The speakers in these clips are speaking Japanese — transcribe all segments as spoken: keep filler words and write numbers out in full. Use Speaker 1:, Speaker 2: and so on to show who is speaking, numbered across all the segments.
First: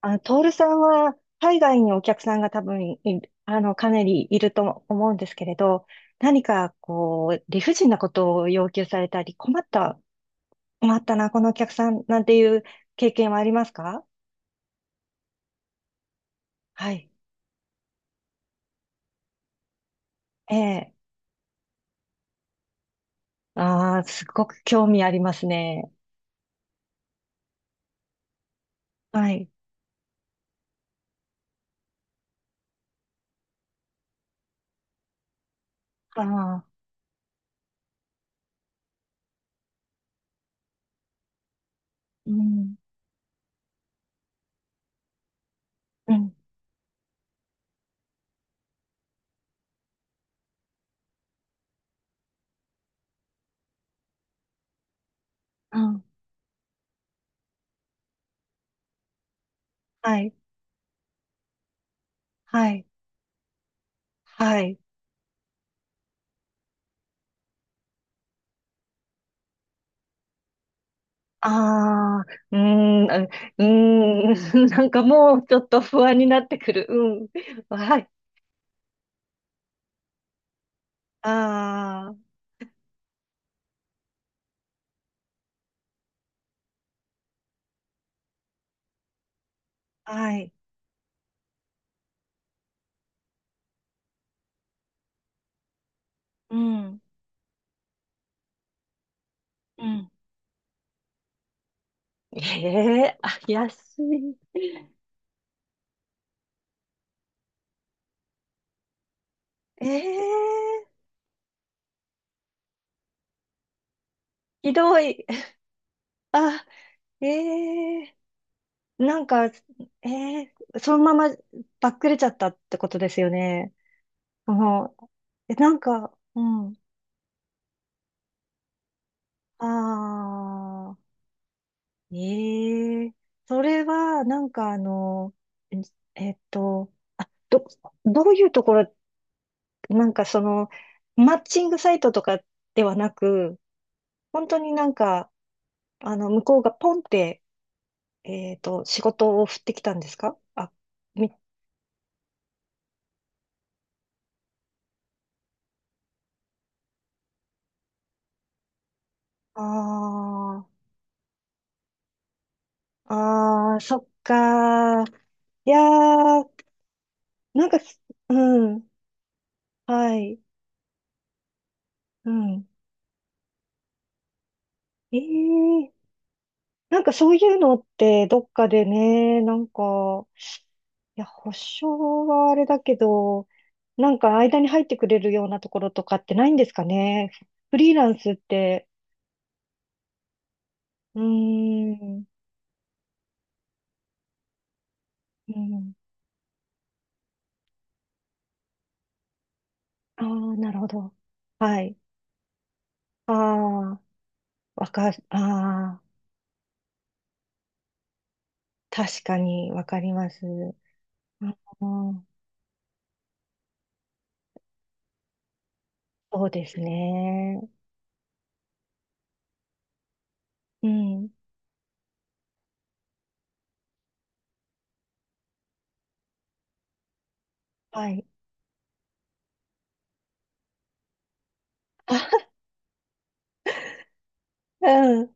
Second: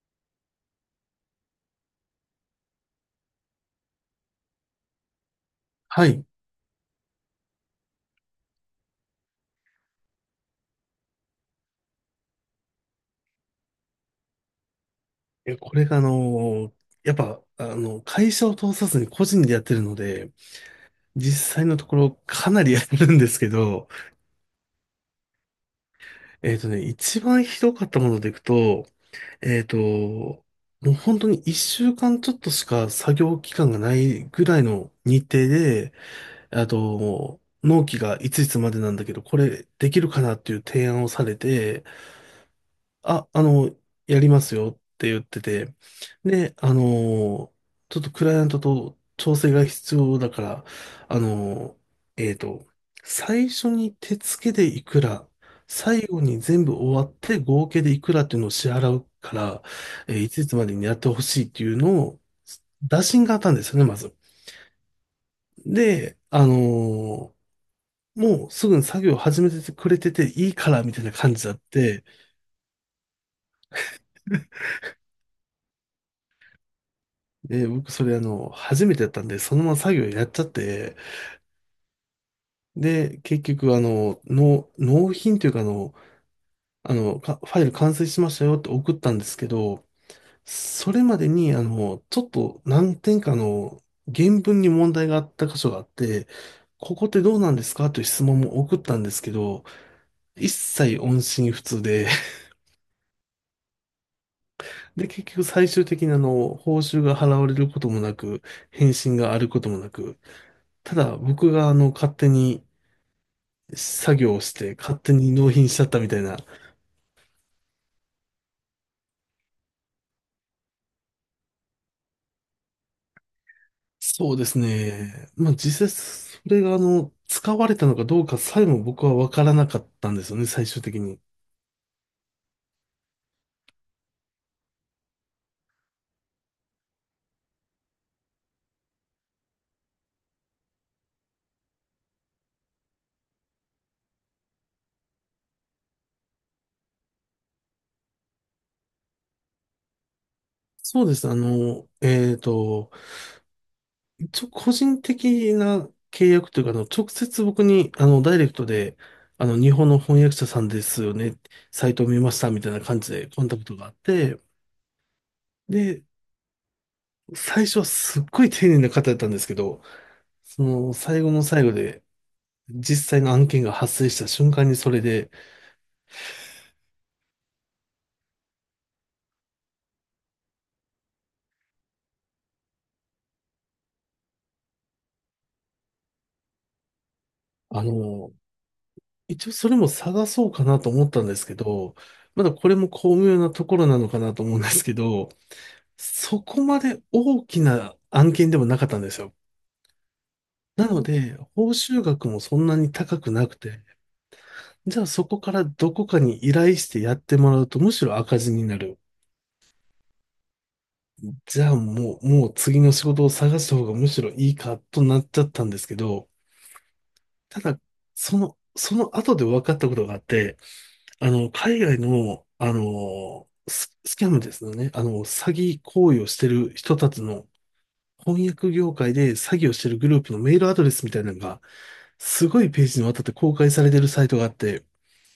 Speaker 1: あ、トールさんは海外にお客さんが多分い、あの、かなりいると思うんですけれど、
Speaker 2: はい。い
Speaker 1: 何かこう、理不尽なことを要求されたり、困った、困ったな、このお客さんなんていう経験はありますか？
Speaker 2: や、これがあの、
Speaker 1: はい。
Speaker 2: やっぱ、あの、会社を通さずに個人でやってるので、
Speaker 1: ええ。
Speaker 2: 実際のところかなりやるんですけど、
Speaker 1: ああ、すごく興味ありますね。
Speaker 2: えっとね、一番ひどかったものでいくと、
Speaker 1: はい。
Speaker 2: えっと、もう本当にいっしゅうかんちょっとしか作業期間がないぐらいの日程で、
Speaker 1: あ
Speaker 2: あ
Speaker 1: あ、
Speaker 2: と、納期がいついつまでなんだけど、これできるかなっていう提案をされて、
Speaker 1: うん、
Speaker 2: あ、あの、やりますよって言ってて、
Speaker 1: うん、
Speaker 2: で、あの、ちょっとクライアントと調整が必要だから、あの、えっと、最初に手付けでいくら、
Speaker 1: うん。
Speaker 2: 最後に全部終わって合計でいくらっていうのを支払うから、え
Speaker 1: は
Speaker 2: ーい
Speaker 1: い、
Speaker 2: ついつまでにやってほしいっていうのを、
Speaker 1: はい、
Speaker 2: 打診があったんですよね、まず。
Speaker 1: はい。
Speaker 2: で、あのーもうすぐに作業を始めてくれてていいからみたいな感じ
Speaker 1: あ
Speaker 2: だって、
Speaker 1: あ、うーん、うーん、なんかもうちょっと不安になってくる。うん。
Speaker 2: で、僕
Speaker 1: は
Speaker 2: そ
Speaker 1: い。
Speaker 2: れあの、初めてやったんで、そのまま作業やっちゃって、
Speaker 1: あ
Speaker 2: で、結局あの、納、納品というかあの、あの、か、ファイル完成しましたよって送ったんですけど、
Speaker 1: あ、はい。
Speaker 2: それまでにあの、ちょっと何点かの原文に問題があった箇所があって、
Speaker 1: う
Speaker 2: こ
Speaker 1: ん、
Speaker 2: こってどうなんですかという質問も送ったんですけど、
Speaker 1: うん。
Speaker 2: 一切音信不通で、
Speaker 1: ええ、あ、安い。
Speaker 2: で、結局最終的にあの、報酬が払われることもなく、返信があることもな
Speaker 1: え
Speaker 2: く、
Speaker 1: え、
Speaker 2: ただ僕があの、勝手に作業をし
Speaker 1: ひ
Speaker 2: て勝
Speaker 1: ど
Speaker 2: 手
Speaker 1: い。
Speaker 2: に納品しちゃったみたいな。
Speaker 1: あ、ええ、なんか、ええ、そのままばっくれちゃったってことですよね。
Speaker 2: そうです
Speaker 1: もう、
Speaker 2: ね。まあ
Speaker 1: え、なん
Speaker 2: 実際
Speaker 1: か、
Speaker 2: そ
Speaker 1: う
Speaker 2: れが
Speaker 1: ん。
Speaker 2: あの、使われたのかどうかさえも僕はわから
Speaker 1: あ
Speaker 2: なかったんですよね、最終的
Speaker 1: あ、
Speaker 2: に。
Speaker 1: ええ、それは、なんかあの、ええっと、あ、ど、どういうところ、なんかその、マッチングサイトとかではなく、本当になんか、あの、向こうがポンって、えっと、仕事を振ってきたんですかあ？
Speaker 2: そうです。
Speaker 1: み、
Speaker 2: あの、えっと、一応個人的な契約というか、あの、直接僕に、あの、ダイレクトで、あの、日本の翻
Speaker 1: あ
Speaker 2: 訳者さん
Speaker 1: ー、
Speaker 2: ですよね、サイトを見ましたみたいな感じでコンタク
Speaker 1: あ
Speaker 2: ト
Speaker 1: ー、
Speaker 2: があっ
Speaker 1: そっ
Speaker 2: て、
Speaker 1: かー。いや
Speaker 2: で、
Speaker 1: ー、な
Speaker 2: 最
Speaker 1: んか
Speaker 2: 初はすっごい
Speaker 1: う
Speaker 2: 丁寧
Speaker 1: ん、
Speaker 2: な方だったんですけど、
Speaker 1: はい、
Speaker 2: その、最後の最後で、
Speaker 1: うん。
Speaker 2: 実際の案件が発生した瞬間にそれ
Speaker 1: え
Speaker 2: で、
Speaker 1: ー、なんかそういうのってどっかでね、なんか、いや、保証はあれだけど、なんか間に入ってくれるようなところとかってないんですかね？フ
Speaker 2: あ
Speaker 1: リーランス
Speaker 2: の、
Speaker 1: って、
Speaker 2: 一応それも探そうかなと思っ
Speaker 1: う
Speaker 2: たんですけ
Speaker 1: ー
Speaker 2: ど、
Speaker 1: ん、
Speaker 2: まだこれも巧妙なところなのかなと思うんですけど、
Speaker 1: うん。
Speaker 2: そこまで大きな案件でもなかったんですよ。
Speaker 1: ああ、なるほ
Speaker 2: なの
Speaker 1: ど。
Speaker 2: で、報
Speaker 1: はい。
Speaker 2: 酬額もそんなに高く
Speaker 1: あ
Speaker 2: なくて、
Speaker 1: あ、わ
Speaker 2: じゃあ
Speaker 1: か、
Speaker 2: そ
Speaker 1: あ
Speaker 2: こからど
Speaker 1: あ、
Speaker 2: こかに依頼してやってもらうとむしろ赤字になる。
Speaker 1: 確かにわかります。あ
Speaker 2: じゃあも
Speaker 1: あ、
Speaker 2: う、もう次の仕事を探した方がむしろいいかとなっちゃったんですけど、
Speaker 1: そうです
Speaker 2: た
Speaker 1: ね。
Speaker 2: だ、その、その後で分かったことがあって、
Speaker 1: うん。
Speaker 2: あの、海外の、あの、ス、スキャムですよね。あの、詐欺行為をしてる人たちの
Speaker 1: はい。
Speaker 2: 翻訳業界で詐欺をしてるグループのメールアドレスみたいなのが、
Speaker 1: あ、
Speaker 2: すごいページにわたって公開されてるサイトがあって、
Speaker 1: うん。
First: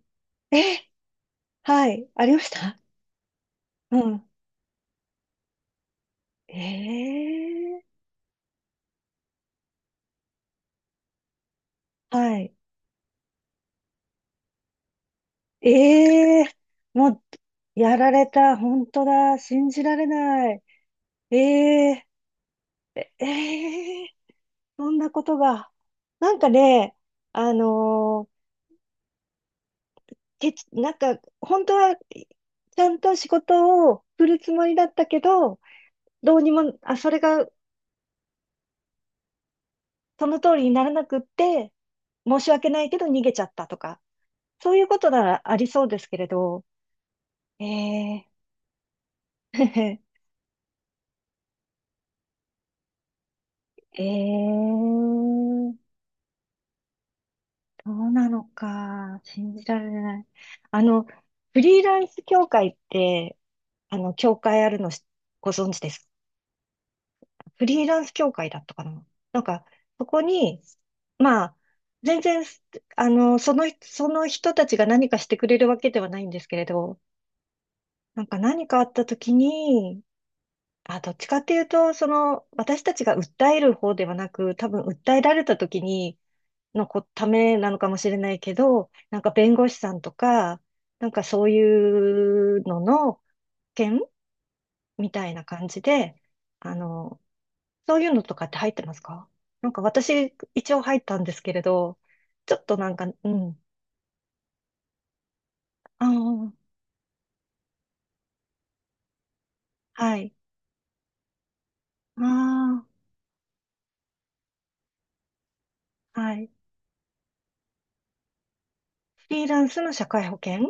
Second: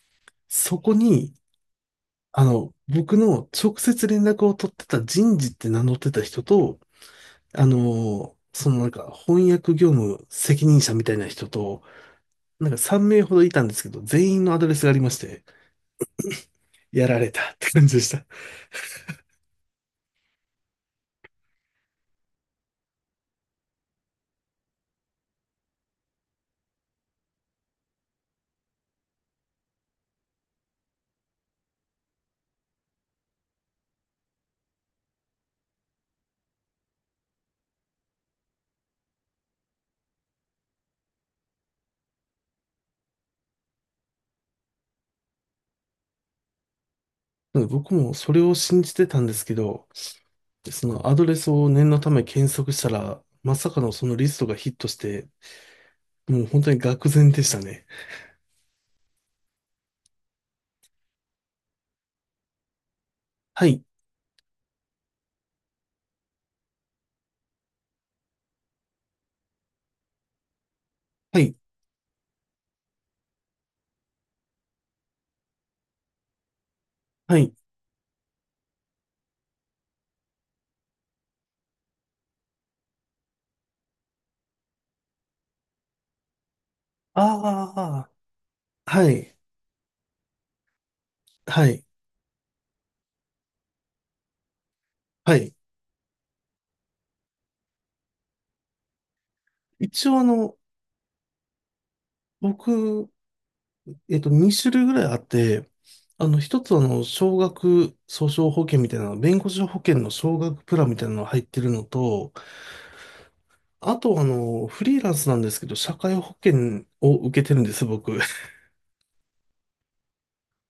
Speaker 2: そ
Speaker 1: え、
Speaker 2: こに、
Speaker 1: はい。ありま
Speaker 2: あ
Speaker 1: し
Speaker 2: の、
Speaker 1: た。
Speaker 2: 僕の直
Speaker 1: う
Speaker 2: 接連
Speaker 1: ん。
Speaker 2: 絡を取ってた人事って名乗ってた人と、
Speaker 1: え
Speaker 2: あ
Speaker 1: え、
Speaker 2: の、そのなんか翻訳業務責任者みたいな人と、
Speaker 1: はい。
Speaker 2: なんかさんめい名ほどいたんですけど、全員のアドレスがありまして、
Speaker 1: ええ、
Speaker 2: や
Speaker 1: も
Speaker 2: ら
Speaker 1: う、
Speaker 2: れたって感
Speaker 1: や
Speaker 2: じでし
Speaker 1: ら
Speaker 2: た。
Speaker 1: れた。本当だ。信じられない。ええ、ええ、そんなことが。なんかね、あのーてつ、なんか、本当は、ちゃんと仕事を振るつもりだったけど、どうにも、あ、それがその通りにならなくって、申し訳ないけど逃げちゃったとか、そういうことならありそうですけれど、
Speaker 2: な
Speaker 1: え
Speaker 2: んか僕も
Speaker 1: え。
Speaker 2: それを信じてたんですけど、そのアドレスを念のため検索したら、まさかの
Speaker 1: ええ、
Speaker 2: そのリストがヒットして、もう本当に愕然でしたね。
Speaker 1: そうなのか、信じられない。あの、フリーランス協会って、
Speaker 2: はい、
Speaker 1: あの、協会あるのしご存知です？フリーランス協会だったかな。なんか、そこに、
Speaker 2: は
Speaker 1: まあ、
Speaker 2: い、
Speaker 1: 全然、あの、その、その人たちが何かしてくれるわけではないんですけれど、
Speaker 2: はい。
Speaker 1: なんか何かあった時に、あ、どっちかっていうと、その、私たちが訴える方ではなく、多分訴えられた時に、のこ、ためなのかもし
Speaker 2: あ
Speaker 1: れないけど、
Speaker 2: あ、は
Speaker 1: なんか
Speaker 2: い、
Speaker 1: 弁護士さんとか、なんかそう
Speaker 2: はい、
Speaker 1: いうのの件みたい
Speaker 2: は
Speaker 1: な
Speaker 2: い。
Speaker 1: 感じで、あの、そういうのとかって入ってますか？なんか
Speaker 2: 一応あ
Speaker 1: 私、
Speaker 2: の、
Speaker 1: 一応入ったんですけれど、ちょっとなんか、
Speaker 2: 僕、
Speaker 1: うん。
Speaker 2: えっと、にしゅるい種類ぐらいあって、
Speaker 1: あ
Speaker 2: あの、
Speaker 1: あ、
Speaker 2: 一つはあの、少額訴訟保険みたいな、弁護士保険の
Speaker 1: はい。
Speaker 2: 少額プランみたいなのが入ってるの
Speaker 1: あ
Speaker 2: と、あとあの、フリーランスなんですけど、社会
Speaker 1: あ、
Speaker 2: 保
Speaker 1: はい。
Speaker 2: 険を受けてるんです、僕。
Speaker 1: フリーランスの社会保険？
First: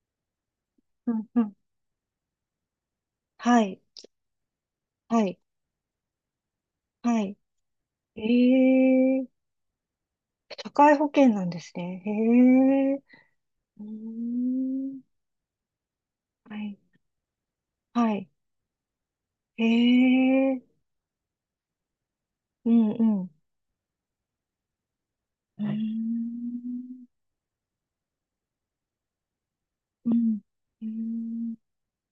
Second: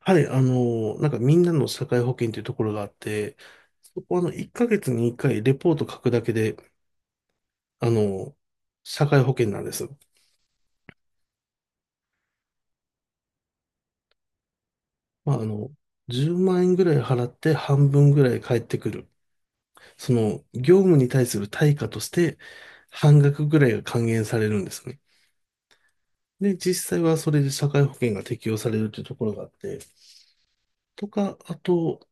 Speaker 2: はい、あの、なん
Speaker 1: う
Speaker 2: か
Speaker 1: ん
Speaker 2: み
Speaker 1: う
Speaker 2: ん
Speaker 1: ん。
Speaker 2: なの社会保険というところがあって、
Speaker 1: はい。
Speaker 2: そこはあの、いっかげつに1
Speaker 1: はい。
Speaker 2: 回レポート書くだけで、
Speaker 1: は
Speaker 2: あ
Speaker 1: い。
Speaker 2: の、社会
Speaker 1: え
Speaker 2: 保
Speaker 1: え、
Speaker 2: 険なんです。
Speaker 1: 社会保険なんですね。へえ。うーん。
Speaker 2: まあ、あの、10
Speaker 1: は
Speaker 2: 万円
Speaker 1: い。
Speaker 2: ぐらい払って半分
Speaker 1: は
Speaker 2: ぐ
Speaker 1: い。
Speaker 2: らい返ってくる。
Speaker 1: へ
Speaker 2: その、
Speaker 1: え。
Speaker 2: 業務に対する対価として、
Speaker 1: うんう
Speaker 2: 半
Speaker 1: ん。う
Speaker 2: 額ぐらいが還元されるんですね。
Speaker 1: ー
Speaker 2: で、実際
Speaker 1: ん。
Speaker 2: はそれで社会保険が適用されるというところがあって、
Speaker 1: うん。うー
Speaker 2: とか、
Speaker 1: ん、
Speaker 2: あと、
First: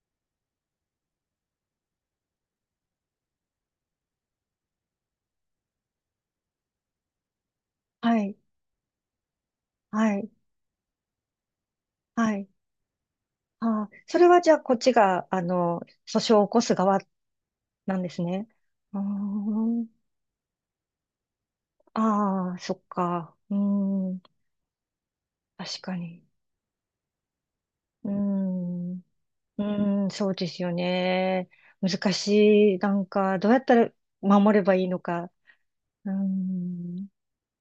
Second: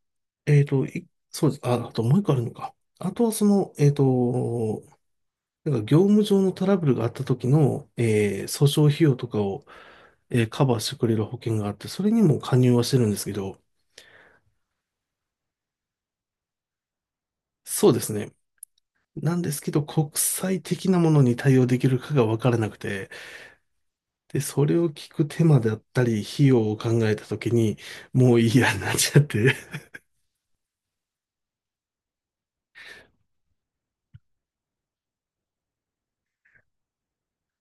Speaker 2: えっと、いそうです。あ、あともう一個あるのか。あとはその、えっと、なんか業務上のトラブルがあった時の、
Speaker 1: はい。
Speaker 2: えー訴訟費用とかを、
Speaker 1: はい。
Speaker 2: えーカバーしてくれる保険があって、それに
Speaker 1: は
Speaker 2: も
Speaker 1: い。
Speaker 2: 加入はしてるんですけど、
Speaker 1: ああ、それはじゃあこっちが、あの、訴訟を起こす側
Speaker 2: そう
Speaker 1: な
Speaker 2: で
Speaker 1: んで
Speaker 2: す
Speaker 1: す
Speaker 2: ね。
Speaker 1: ね。あ
Speaker 2: なんです
Speaker 1: ー、
Speaker 2: けど、国際的なものに対応できるかが分か
Speaker 1: ああ、
Speaker 2: らな
Speaker 1: そ
Speaker 2: く
Speaker 1: っ
Speaker 2: て、
Speaker 1: か。うん、
Speaker 2: で、それを聞く手間だっ
Speaker 1: 確か
Speaker 2: た
Speaker 1: に。
Speaker 2: り、費用を考えた時に、
Speaker 1: う
Speaker 2: もういいやに
Speaker 1: ん、
Speaker 2: なっ
Speaker 1: う
Speaker 2: ちゃって。
Speaker 1: ん、そうですよね。難しい。なんか、どうやったら守ればいいのか。うん、ね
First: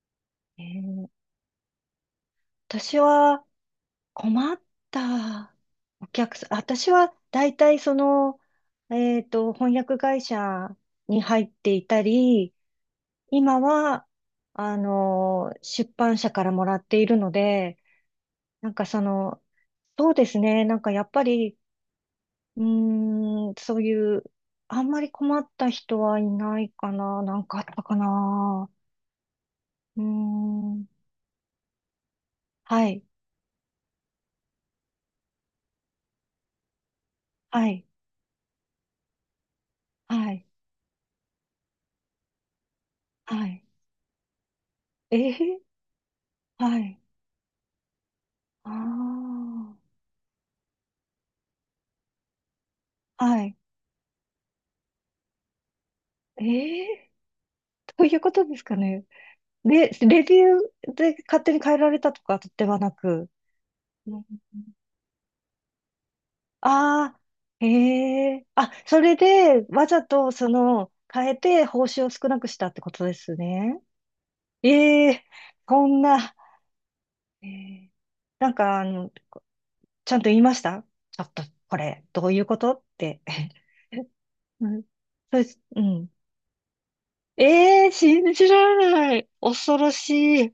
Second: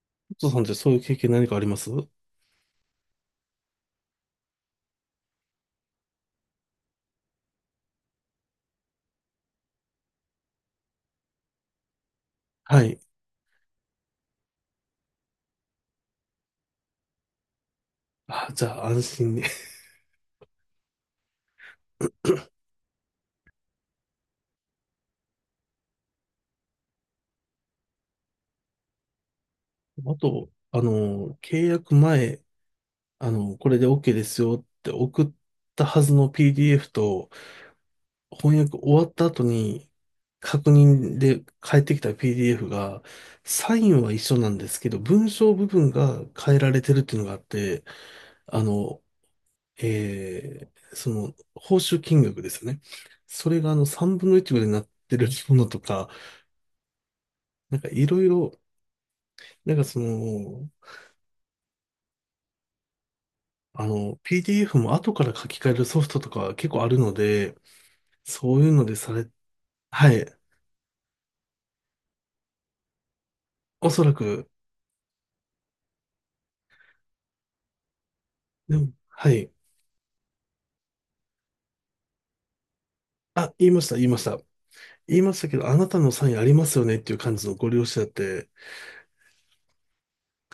Speaker 2: お父さ
Speaker 1: え
Speaker 2: んってそういう
Speaker 1: ー。
Speaker 2: 経験何かあります？
Speaker 1: 私は困ったお客さん、私は大体その、えっと、翻訳会社に入っていたり、
Speaker 2: はい。
Speaker 1: 今は、あの、出版社からもらっているので、
Speaker 2: あ、じ
Speaker 1: なん
Speaker 2: ゃ
Speaker 1: か
Speaker 2: あ
Speaker 1: そ
Speaker 2: 安心
Speaker 1: の、
Speaker 2: ね。
Speaker 1: そうですね、なんかやっぱり、うーん、そういう、あんまり困った人はいないかな、なんかあったかな。うー
Speaker 2: あと、あ
Speaker 1: ん、
Speaker 2: の、契約前、
Speaker 1: はい、
Speaker 2: あの、これで OK ですよって送ったはずの ピーディーエフ と、
Speaker 1: はい、
Speaker 2: 翻訳終わった後に、
Speaker 1: はい、
Speaker 2: 確認で返ってきた ピーディーエフ が、
Speaker 1: はい。
Speaker 2: サインは一緒なんですけど、
Speaker 1: え
Speaker 2: 文章
Speaker 1: ー、
Speaker 2: 部分が変えら
Speaker 1: は
Speaker 2: れて
Speaker 1: い、
Speaker 2: るっていうのがあって、あの、
Speaker 1: あ
Speaker 2: えーその、報酬金額ですよね。
Speaker 1: あ、は
Speaker 2: そ
Speaker 1: い。
Speaker 2: れがあの、さんぶんのいちぐらいになってるものとか、
Speaker 1: ええ
Speaker 2: なんか
Speaker 1: ー、ど
Speaker 2: い
Speaker 1: ういう
Speaker 2: ろい
Speaker 1: ことで
Speaker 2: ろ、
Speaker 1: すかね。
Speaker 2: なんか
Speaker 1: で、
Speaker 2: そ
Speaker 1: レビュ
Speaker 2: の、
Speaker 1: ーで勝手に変えられたとかではなく。
Speaker 2: あ
Speaker 1: う
Speaker 2: の、
Speaker 1: ん、
Speaker 2: ピーディーエフ も後から書き換えるソフトとか結構あるの
Speaker 1: ああ、
Speaker 2: で、
Speaker 1: へえ。
Speaker 2: そうい
Speaker 1: あ、
Speaker 2: うので
Speaker 1: そ
Speaker 2: さ
Speaker 1: れ
Speaker 2: れ、
Speaker 1: で、わざ
Speaker 2: はい、
Speaker 1: と、その、変えて、報酬を少なくしたってことですね。
Speaker 2: おそらく、
Speaker 1: ええ、こんな、ええ、なん
Speaker 2: で
Speaker 1: か、あ
Speaker 2: も、
Speaker 1: の、
Speaker 2: はい。
Speaker 1: ちゃんと言いました？ちょっと、これ、どういうことって。
Speaker 2: あ、言いました、言い ました。
Speaker 1: うん、そ
Speaker 2: 言いま
Speaker 1: う
Speaker 2: し
Speaker 1: で
Speaker 2: たけ
Speaker 1: す。
Speaker 2: ど、あ
Speaker 1: う
Speaker 2: なた
Speaker 1: ん。
Speaker 2: のサインありますよねっていう感じのご利用
Speaker 1: ええ、
Speaker 2: 者だっ
Speaker 1: 信じ
Speaker 2: て、
Speaker 1: られない。恐ろしい。す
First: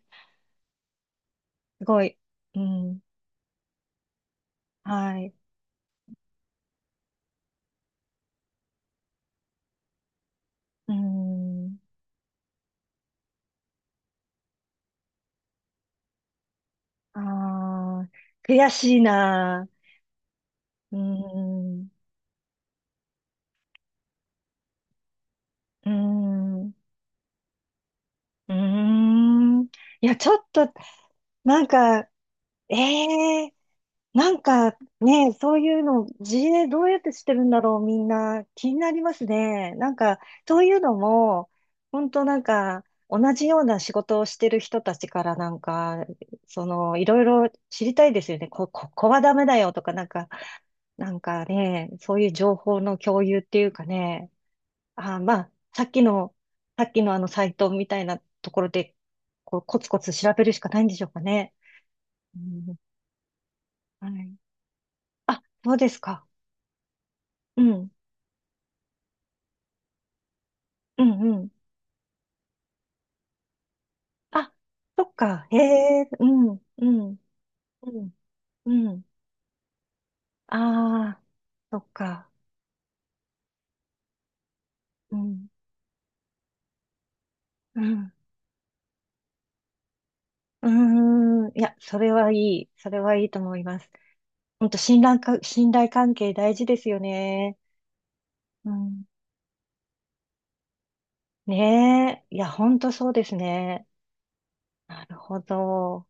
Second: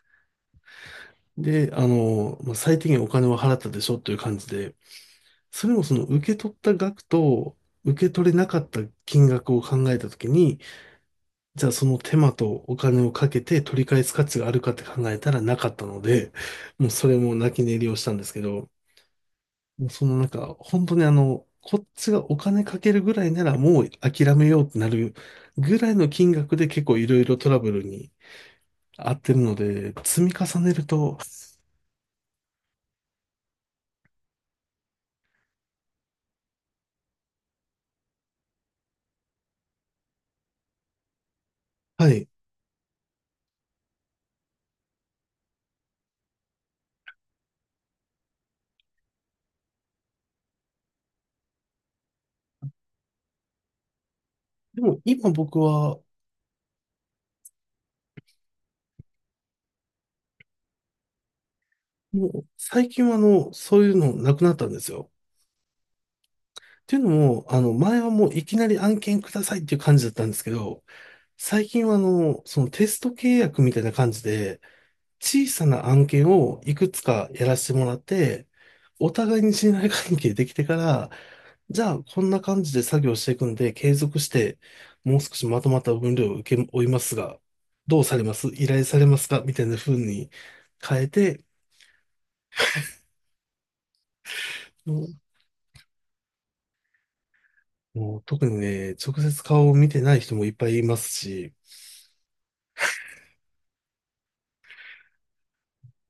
Speaker 2: で、あ
Speaker 1: ごい。
Speaker 2: の、まあ、
Speaker 1: う
Speaker 2: 最低
Speaker 1: ん。
Speaker 2: 限お金は払ったでしょっていう感じで、
Speaker 1: はい。
Speaker 2: それもその受け取った額と受け取れなかった金額を考えたときに、
Speaker 1: う
Speaker 2: じゃあ
Speaker 1: ん。
Speaker 2: その手間とお金をかけて取り返す価値があるかって考えたらなかったので、もうそれ
Speaker 1: あ
Speaker 2: も泣き寝入りをし
Speaker 1: あ、
Speaker 2: たんですけど、
Speaker 1: 悔しいな。
Speaker 2: もうそのなんか、本当
Speaker 1: う
Speaker 2: にあの、こっ
Speaker 1: ん。
Speaker 2: ちがお金かけるぐらいならもう諦めようってなるぐ
Speaker 1: う
Speaker 2: らいの金額で
Speaker 1: ん。
Speaker 2: 結構いろいろトラブルに
Speaker 1: うー
Speaker 2: 合ってるの
Speaker 1: ん。い
Speaker 2: で、
Speaker 1: や、
Speaker 2: 積
Speaker 1: ち
Speaker 2: み
Speaker 1: ょっ
Speaker 2: 重
Speaker 1: と、
Speaker 2: ねると、
Speaker 1: なんか、ええ、なんかね、そういうの、自衛どうやってしてるんだろう、みんな。気になりますね。なんか、そういうのも、
Speaker 2: は
Speaker 1: 本当
Speaker 2: い。
Speaker 1: なんか、同じような仕事をしてる人たちからなんか、その、いろいろ知りたいですよね。こ、ここはダメだよとか、なんか、なんかね、そういう情報の共有っていうかね。
Speaker 2: でも
Speaker 1: あー、
Speaker 2: 今
Speaker 1: まあ、
Speaker 2: 僕
Speaker 1: さっ
Speaker 2: は、
Speaker 1: きの、さっきのあのサイトみたいなところで、こう、コツコツ調べるしかないんでしょうかね？
Speaker 2: も
Speaker 1: う
Speaker 2: う
Speaker 1: ん、
Speaker 2: 最近はあの、そういう
Speaker 1: は
Speaker 2: の
Speaker 1: い。
Speaker 2: なくなったんですよ。
Speaker 1: あ、そうですか？
Speaker 2: っていうのも、あ
Speaker 1: う
Speaker 2: の、
Speaker 1: ん、
Speaker 2: 前はもういきなり案件くださいっていう感じだったんですけど、
Speaker 1: うん、うん。
Speaker 2: 最近はあの、そのテスト契約みたいな感じ
Speaker 1: あ、
Speaker 2: で、
Speaker 1: そっ
Speaker 2: 小
Speaker 1: か。へ
Speaker 2: さな案
Speaker 1: え、う
Speaker 2: 件
Speaker 1: ん、
Speaker 2: をい
Speaker 1: う
Speaker 2: くつ
Speaker 1: ん、
Speaker 2: かやらせても
Speaker 1: う
Speaker 2: らっ
Speaker 1: ん、
Speaker 2: て、
Speaker 1: うん。
Speaker 2: お互いに信頼関係でき
Speaker 1: あ
Speaker 2: てから、
Speaker 1: あ、そ
Speaker 2: じ
Speaker 1: っ
Speaker 2: ゃあこ
Speaker 1: か。
Speaker 2: んな感じで作業していくんで、継続して、
Speaker 1: う
Speaker 2: もう少し
Speaker 1: ん、
Speaker 2: まとまった分量を受け負いますが、
Speaker 1: う
Speaker 2: どう
Speaker 1: ん。
Speaker 2: されます依頼されますかみたいな風に
Speaker 1: う
Speaker 2: 変えて、
Speaker 1: ーん。いや、それはいい。それはいいと思います。本当
Speaker 2: も
Speaker 1: 信
Speaker 2: う
Speaker 1: 頼か、信頼関係大事ですよね。
Speaker 2: もう特に
Speaker 1: う
Speaker 2: ね、
Speaker 1: ん。
Speaker 2: 直接顔を見てない人もいっぱいいますし、
Speaker 1: ねえ。いや、本当そうですね。なるほど。